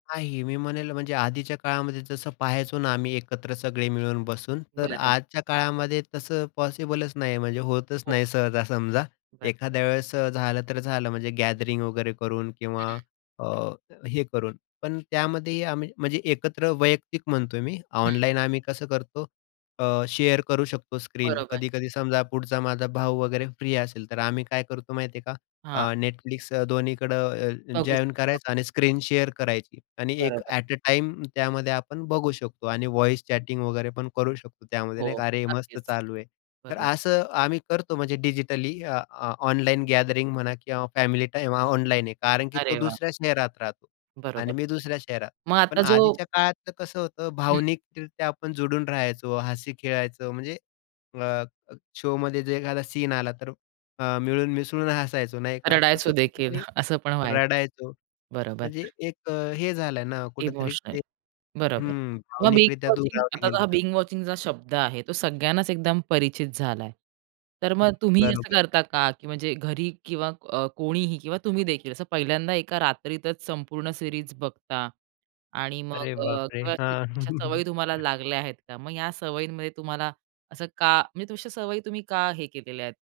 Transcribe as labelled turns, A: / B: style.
A: नाही, मी म्हणेल म्हणजे आधीच्या काळामध्ये जसं पाहायचो ना आम्ही एकत्र सगळे मिळूनब बसून, तर
B: बरं.
A: आजच्या काळामध्ये तसं पॉसिबलच नाही म्हणजे होतच
B: हो.
A: नाही सहजा समजा.
B: बरोबर.
A: एखाद्या वेळेस झालं तर झालं म्हणजे गॅदरिंग वगैरे करून
B: हं,
A: किंवा
B: हं.
A: अ, हे करून. पण त्यामध्येही आम्ही म्हणजे एकत्र वैयक्तिक म्हणतोय मी
B: हं.
A: ऑनलाईन आम्ही कसं करतो अ, शेअर करू शकतो, स्क्रीन
B: बरोबर.
A: कधी-कधी समजा पुढचा माझा भाऊ वगैरे फ्री असेल, तर आम्ही काय करतो माहिती आहे का?
B: हां.
A: अ, Netflix दोन्हीकडं अ,
B: बघू
A: जॉइन
B: शकतो
A: करायचं
B: आपण.
A: आणि स्क्रीन शेअर करायची आणि एक
B: बरोबर.
A: ॲट अ, टाईम त्यामध्ये आपण बघू शकतो आणि व्हॉईस चॅटिंग वगैरे पण करू शकतो त्यामध्ये नाही
B: हो.
A: का, "अरे मस्त
B: नक्कीच.
A: चालू आहे." तर
B: बरोबर.
A: असं आम्ही करतो म्हणजे डिजिटली अ, ऑ ऑनलाईन गॅदरिंग म्हणा किंवा फॅमिली टाईम ऑनलाईन आहे. कारण की तो
B: अरे वाह!
A: दुसऱ्या शहरात राहतो
B: बरोबर.
A: आणि मी दुसऱ्या शहरात.
B: मग आता
A: पण
B: जो
A: आधीच्या काळातलं कसं होतं,
B: हं.
A: भावनिकरित्या आपण जोडून राहायचो, हसी खेळायचो, म्हणजे अ, शोमध्ये जर एखादा सीन आला तर, अ, मिळून मिसळून हसायचो नाही का.
B: रडायचो
A: तसं
B: देखील.
A: कुठेतरी
B: असं पण व्हायचं.
A: रडायचो.
B: बरोबर.
A: म्हणजे एक अ, हे झालाय ना कुठेतरी
B: इमोशनल.
A: ते
B: बरोबर.
A: हं
B: मग बिंज
A: भावनिकरित्या
B: वॉचिंग
A: दुरावले
B: आता हा
A: गेलोत आपण.
B: बिंज वॉचिंगचा शब्द आहे, तो सगळ्यांनाच एकदम परिचित झालाय. तर
A: हं,
B: मग तुम्ही असं
A: बरोबर.
B: करता का, की म्हणजे घरी किंवा अ कोणीही, किंवा तुम्ही देखील, असं पहिल्यांदा एका रात्रीतच संपूर्ण सीरीज बघता. आणि मग
A: अरे
B: अ,
A: बापरे!
B: [unintelligible]
A: हां.
B: अशा सवयी तुम्हाला लागल्या आहेत का? मग या सवयींमध्ये तुम्हाला असं का, म्हणजे अशा सवयी तुम्ही का हे केलेल्या आहेत?